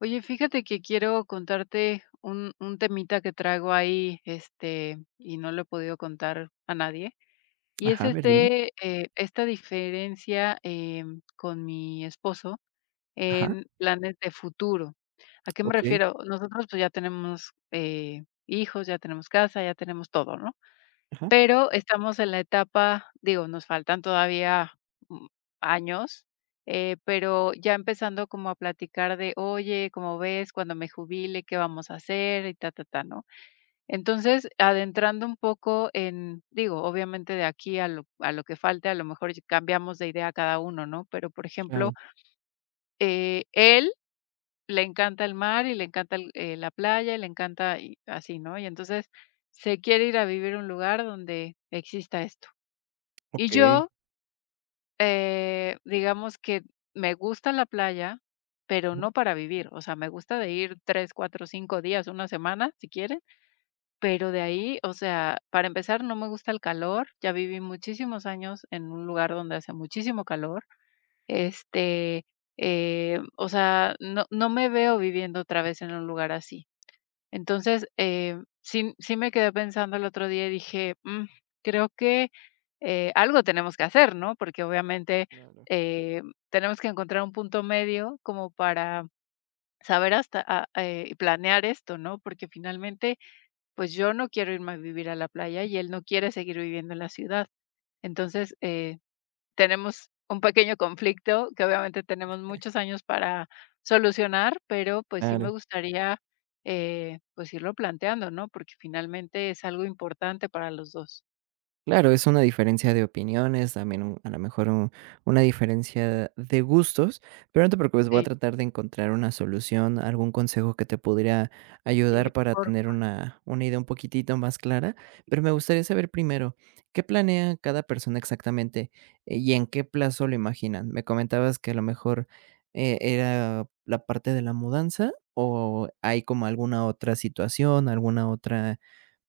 Oye, fíjate que quiero contarte un temita que traigo ahí, y no lo he podido contar a nadie. Y Ajá, es a ver, dime. Esta diferencia con mi esposo Ajá, en planes de futuro. ¿A qué me okey, refiero? Nosotros, pues, ya tenemos hijos, ya tenemos casa, ya tenemos todo, ¿no? ajá, Pero estamos en la etapa, digo, nos faltan todavía, mm, años, pero ya empezando como a platicar de: "Oye, ¿cómo ves? Cuando me jubile, ¿qué vamos a hacer?", y ta, ta, ta, ¿no? Entonces, adentrando un poco en digo, obviamente, de aquí a lo que falte, a lo mejor y cambiamos de idea cada uno, ¿no? Pero, por ejemplo, claro, él, le encanta el mar y le encanta el la playa y le encanta y así, ¿no? Y entonces se quiere ir a vivir a un lugar donde exista esto. Y okey, yo, digamos que me gusta la playa, pero ujú, no para vivir. O sea, me gusta de ir 3 4 5 días, una semana, si quieren, pero de ahí, o sea, para empezar, no me gusta el calor, ya viví muchísimos años en un lugar donde hace muchísimo calor. este, o sea, no, no me veo viviendo otra vez en un lugar así. Entonces, sí sí me quedé pensando el otro día y dije: Creo que, algo tenemos que hacer", ¿no? Porque, obviamente, claro, eh, tenemos que encontrar un punto medio como para saber hasta a y planear esto, ¿no? Porque, finalmente, pues, yo no quiero irme a vivir a la playa y él no quiere seguir viviendo en la ciudad. Entonces, tenemos un pequeño conflicto que, obviamente, tenemos muchos años para solucionar, pero pues sí me claro. gustaría, pues irlo planteando, ¿no? Porque, finalmente, es algo importante para los dos. Claro, es una diferencia de opiniones, también a lo mejor una diferencia de gustos, pero no te preocupes, voy a Sí, tratar de encontrar una solución, algún consejo que te pudiera y ayudar para por tener una idea un poquitito más clara, pero me gustaría saber primero, ¿qué planea cada persona exactamente y en qué plazo lo imaginan? Me comentabas que a lo mejor era la parte de la mudanza o hay como alguna otra situación, alguna otra,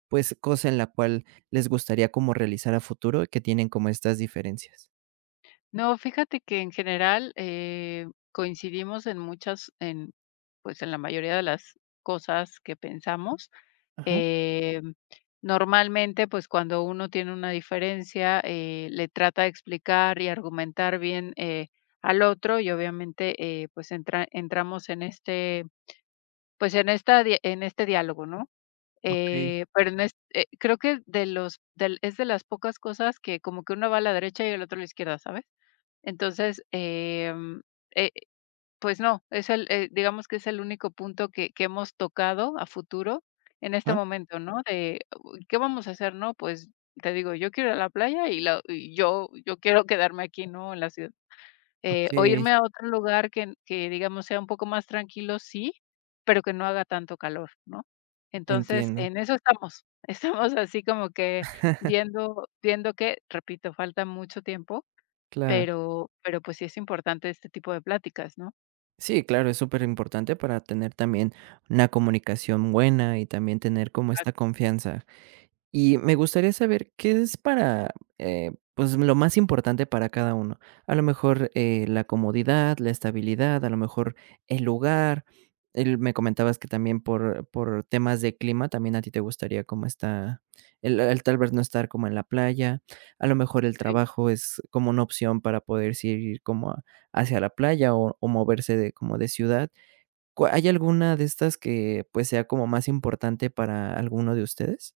pues, cosa en la cual les gustaría como realizar a futuro, y que tienen como estas diferencias. no, fíjate que, en general, coincidimos en muchas pues, en la mayoría de las cosas que pensamos. Ajá, Em, Normalmente, pues, cuando uno tiene una diferencia, le trata de explicar y argumentar bien, al otro y, obviamente, pues, entramos en pues, en esta di en este diálogo, ¿no? okey. Pero en es creo que de los del es de las pocas cosas que, como que, uno va a la derecha y el otro a la izquierda, ¿sabes? Entonces, e pues no, es digamos que es el único punto que hemos tocado a futuro en este Ajá, momento, ¿no? De, "Uy, ¿qué vamos a hacer? No, pues te digo, yo quiero ir a la playa y la y yo yo quiero quedarme aquí, ¿no? En la ciudad. O okey, irme a otro lugar que digamos sea un poco más tranquilo, sí, pero que no haga tanto calor, ¿no? Entonces, entiendo. en eso estamos. Estamos así, como que viendo que, repito, falta mucho tiempo, Claro. pero pues sí es importante este tipo de pláticas, ¿no? Sí, claro, es superimportante para tener también una comunicación buena y también tener como Ah, esta confianza. Y me gustaría saber qué es para, pues, lo más importante para cada uno. A lo mejor, la comodidad, la estabilidad, a lo mejor el lugar. El me comentabas que también por temas de clima, también a ti te gustaría cómo está el, tal vez, no estar como en la playa. A lo mejor el sí. trabajo es como una opción para poder ir como a hacia la playa o moverse de como de ciudad. ¿Cua hay alguna de estas que, pues, sea como más importante para alguno de ustedes?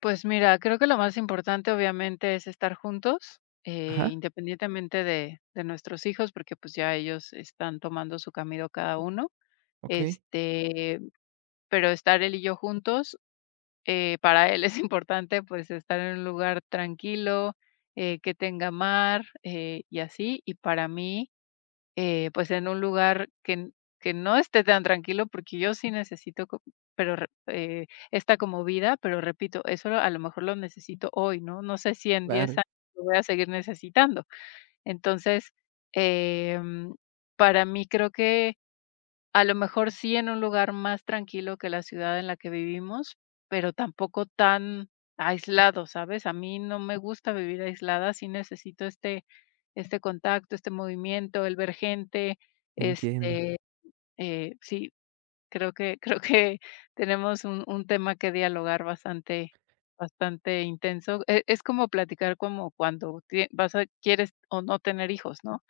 Pues mira, creo que lo más importante, obviamente, es estar juntos, Ajá. independientemente de nuestros hijos, porque pues ya ellos están tomando su camino cada uno. Okey, Este, pero estar él y yo juntos, para él es importante, pues, estar en un lugar tranquilo, que tenga mar, y así. Y para mí, pues, en un lugar que no esté tan tranquilo, porque yo sí necesito co pero re esta como vida, pero repito, eso lo, a lo mejor, lo necesito hoy, ¿no? No sé si en 10 claro, años lo voy a seguir necesitando. Entonces, em, para mí creo que, a lo mejor, sí, en un lugar más tranquilo que la ciudad en la que vivimos, pero tampoco tan aislado, ¿sabes? A mí no me gusta vivir aislada, sí necesito este contacto, este movimiento, el ver gente, entiendo, este, sí, creo que creo que tenemos un tema que dialogar bastante bastante intenso. Es como platicar como cuando tie vas a quieres o no tener hijos, ¿no?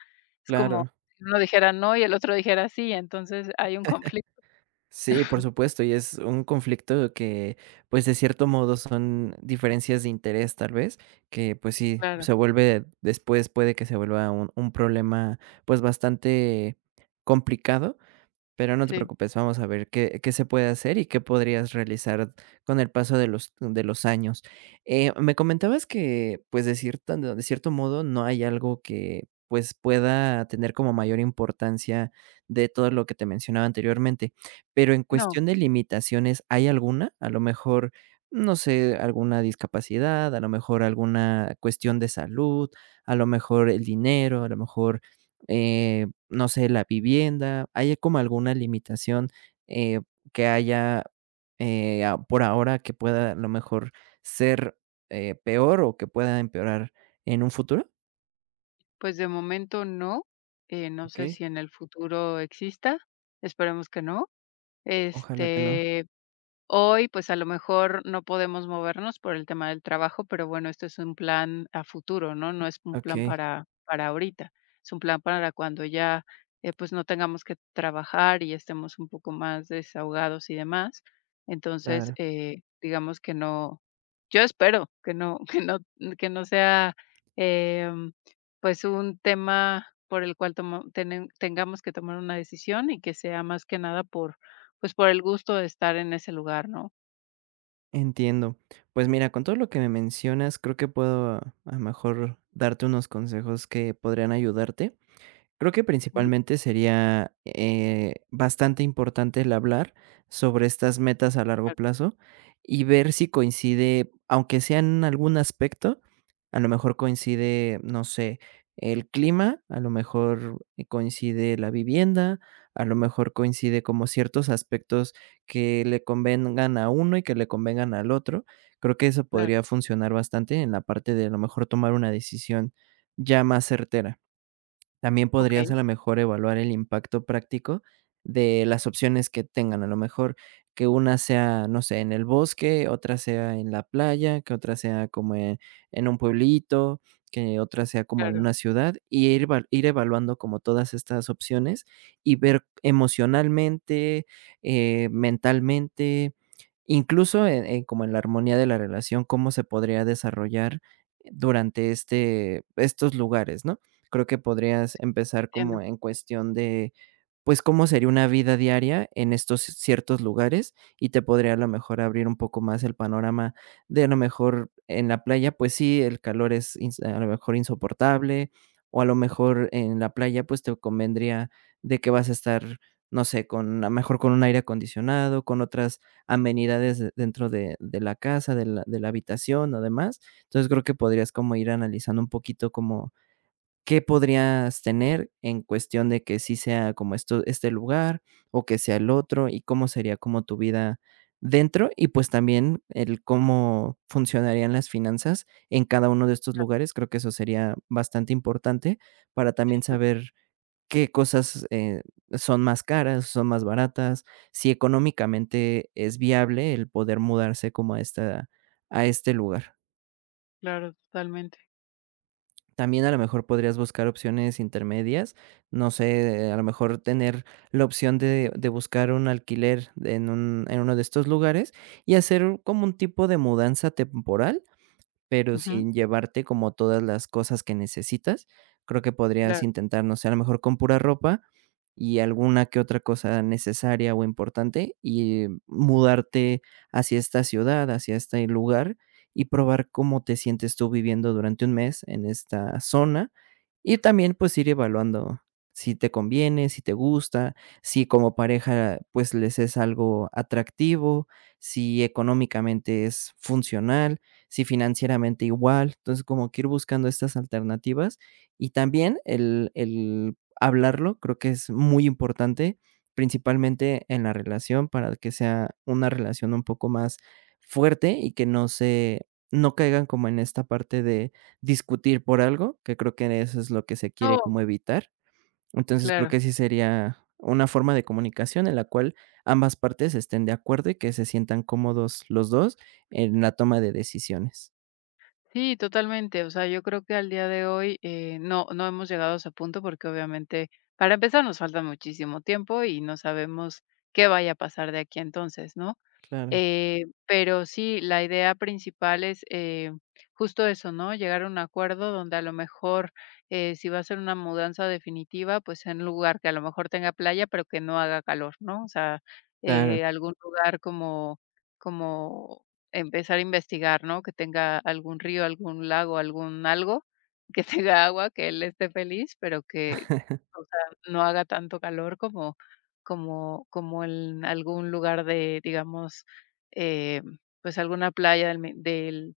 Es como claro. si uno dijera no y el otro dijera sí, entonces hay un conflicto. Sí, por supuesto, y es un conflicto que, pues, de cierto modo son diferencias de interés, tal vez, que, pues sí, Claro, se vuelve, después puede que se vuelva un problema, pues, bastante complicado. Pero no te sí. preocupes, vamos a ver qué se puede hacer y qué podrías realizar con el paso de los años. Me comentabas que, pues, de cierto modo, no hay algo que pues pueda tener como mayor importancia de todo lo que te mencionaba anteriormente. Pero en No, cuestión de limitaciones, ¿hay alguna? A lo mejor, no sé, alguna discapacidad, a lo mejor alguna cuestión de salud, a lo mejor el dinero, a lo mejor eh, no sé, la vivienda, ¿hay como alguna limitación, eh, que haya, a por ahora, que pueda a lo mejor ser, peor o que pueda empeorar en un futuro? pues de momento no, no sé Okey. si en el futuro exista, esperemos que no. Ojalá que no. Este Hoy, pues, a lo mejor no podemos movernos por el tema del trabajo, pero bueno, esto es un plan a futuro, ¿no? No es un plan Okey, para ahorita, es un plan para cuando ya, pues, no tengamos que trabajar y estemos un poco más desahogados y demás. Entonces, claro, digamos que no yo espero que no que no sea, em, pues, un tema por el cual tomo tenen tengamos que tomar una decisión y que sea más que nada por, pues, por el gusto de estar en ese lugar, ¿no? entiendo. Pues mira, con todo lo que me mencionas, creo que puedo a lo mejor darte unos consejos que podrían ayudarte. Creo que Ujú. principalmente sería, bastante importante el hablar sobre estas metas a largo Claro, plazo y ver si coincide, aunque sea en algún aspecto, a lo mejor coincide, no sé, el clima, a lo mejor coincide la vivienda, a lo mejor coincide como ciertos aspectos que le convengan a uno y que le convengan al otro. Creo que eso claro. podría funcionar bastante en la parte de a lo mejor tomar una decisión ya más certera. También podrías Okey, a lo mejor evaluar el impacto práctico de las opciones que tengan, a lo mejor que una sea, no sé, en el bosque, otra sea en la playa, que otra sea como en, un pueblito, que otra sea como en claro, una ciudad, y ir, ir evaluando como todas estas opciones y ver emocionalmente, mentalmente, incluso en como en la armonía de la relación, cómo se podría desarrollar durante estos lugares, ¿no? Creo que podrías empezar entiendo. como en cuestión de, pues, cómo sería una vida diaria en estos ciertos lugares, y te podría a lo mejor abrir un poco más el panorama de a lo mejor en la playa, pues sí, el calor es ins a lo mejor insoportable, o a lo mejor en la playa, pues, te convendría de que vas a estar, no sé, con a lo mejor con un aire acondicionado, con otras amenidades de dentro de la casa, de la habitación o demás. Entonces, creo que podrías como ir analizando un poquito como qué podrías tener en cuestión de que sí sea como esto este lugar o que sea el otro, y cómo sería como tu vida dentro, y pues también el cómo funcionarían las finanzas en cada uno de estos lugares. Creo que eso sería bastante importante para también Sí, total, saber qué cosas, son más caras, son más baratas, si económicamente es viable el poder mudarse como a este lugar. claro, totalmente. También a lo mejor podrías buscar opciones intermedias, no sé, a lo mejor tener la opción de buscar un alquiler en uno de estos lugares y hacer como un tipo de mudanza temporal. Pero Ujú, sin llevarte como todas las cosas que necesitas, creo que podrías claro. intentar, no sé, a lo mejor con pura ropa y alguna que otra cosa necesaria o importante, y mudarte hacia esta ciudad, hacia este lugar, y probar cómo te sientes tú viviendo durante un mes en esta zona. Y también, pues, ir evaluando si te conviene, si te gusta, si como pareja, pues, les es algo atractivo, si económicamente es funcional, si financieramente, igual. Entonces, como que ir buscando estas alternativas y también el hablarlo, creo que es muy importante, principalmente en la relación, para que sea una relación un poco más fuerte y que no se, no caigan como en esta parte de discutir por algo, que creo que eso es lo que se quiere No, como evitar. Entonces, creo claro. que sí sería una forma de comunicación en la cual ambas partes estén de acuerdo y que se sientan cómodos los dos en la toma de decisiones. Sí, totalmente. O sea, yo creo que al día de hoy, no hemos llegado a ese punto porque, obviamente, para empezar, nos falta muchísimo tiempo y no sabemos qué vaya a pasar de aquí a entonces, ¿no? Claro, Pero sí, la idea principal es, justo eso, ¿no? Llegar a un acuerdo donde, a lo mejor, si va a ser una mudanza definitiva, pues en un lugar que, a lo mejor, tenga playa, pero que no haga calor, ¿no? O sea, claro. Algún lugar como empezar a investigar, ¿no? Que tenga algún río, algún lago, algún algo, que tenga agua, que él esté feliz, pero que, o sea, no haga tanto calor como en algún lugar de, digamos, eh, pues, alguna playa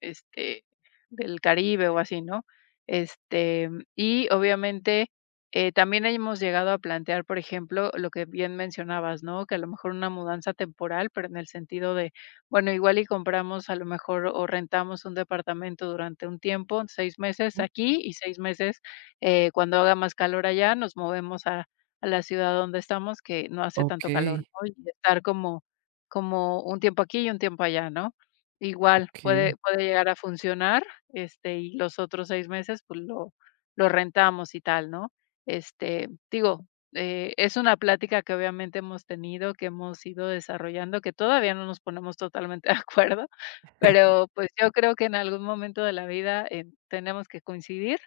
este, del Caribe o así, ¿no? Este, y, obviamente, también hemos llegado a plantear, por ejemplo, lo que bien mencionabas, ¿no? Que, a lo mejor, una mudanza temporal, pero en el sentido de, bueno, igual y compramos, a lo mejor, o rentamos un departamento durante un tiempo, 6 meses aquí y 6 meses, cuando haga más calor allá, nos movemos a la ciudad donde estamos, que no hace tanto calor, Okey, ¿no? Y estar como un tiempo aquí y un tiempo allá, ¿no? Igual, okey. puede llegar a funcionar, y los otros 6 meses, pues, lo rentamos y tal, ¿no? Digo, es una plática que, obviamente, hemos tenido, que hemos ido desarrollando, que todavía no nos ponemos totalmente de acuerdo, pero, pues, yo creo que en algún momento de la vida, tenemos que coincidir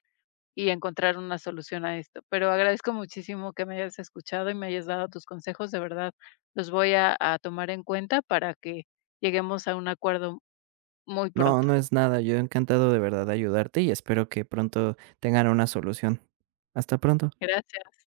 y encontrar una solución a esto. Pero agradezco muchísimo que me hayas escuchado y me hayas dado tus consejos, de verdad, los voy a tomar en cuenta para que lleguemos a un acuerdo muy No, pronto. no es nada, yo encantado de verdad de ayudarte y espero que pronto tengan una solución. Hasta pronto. Gracias.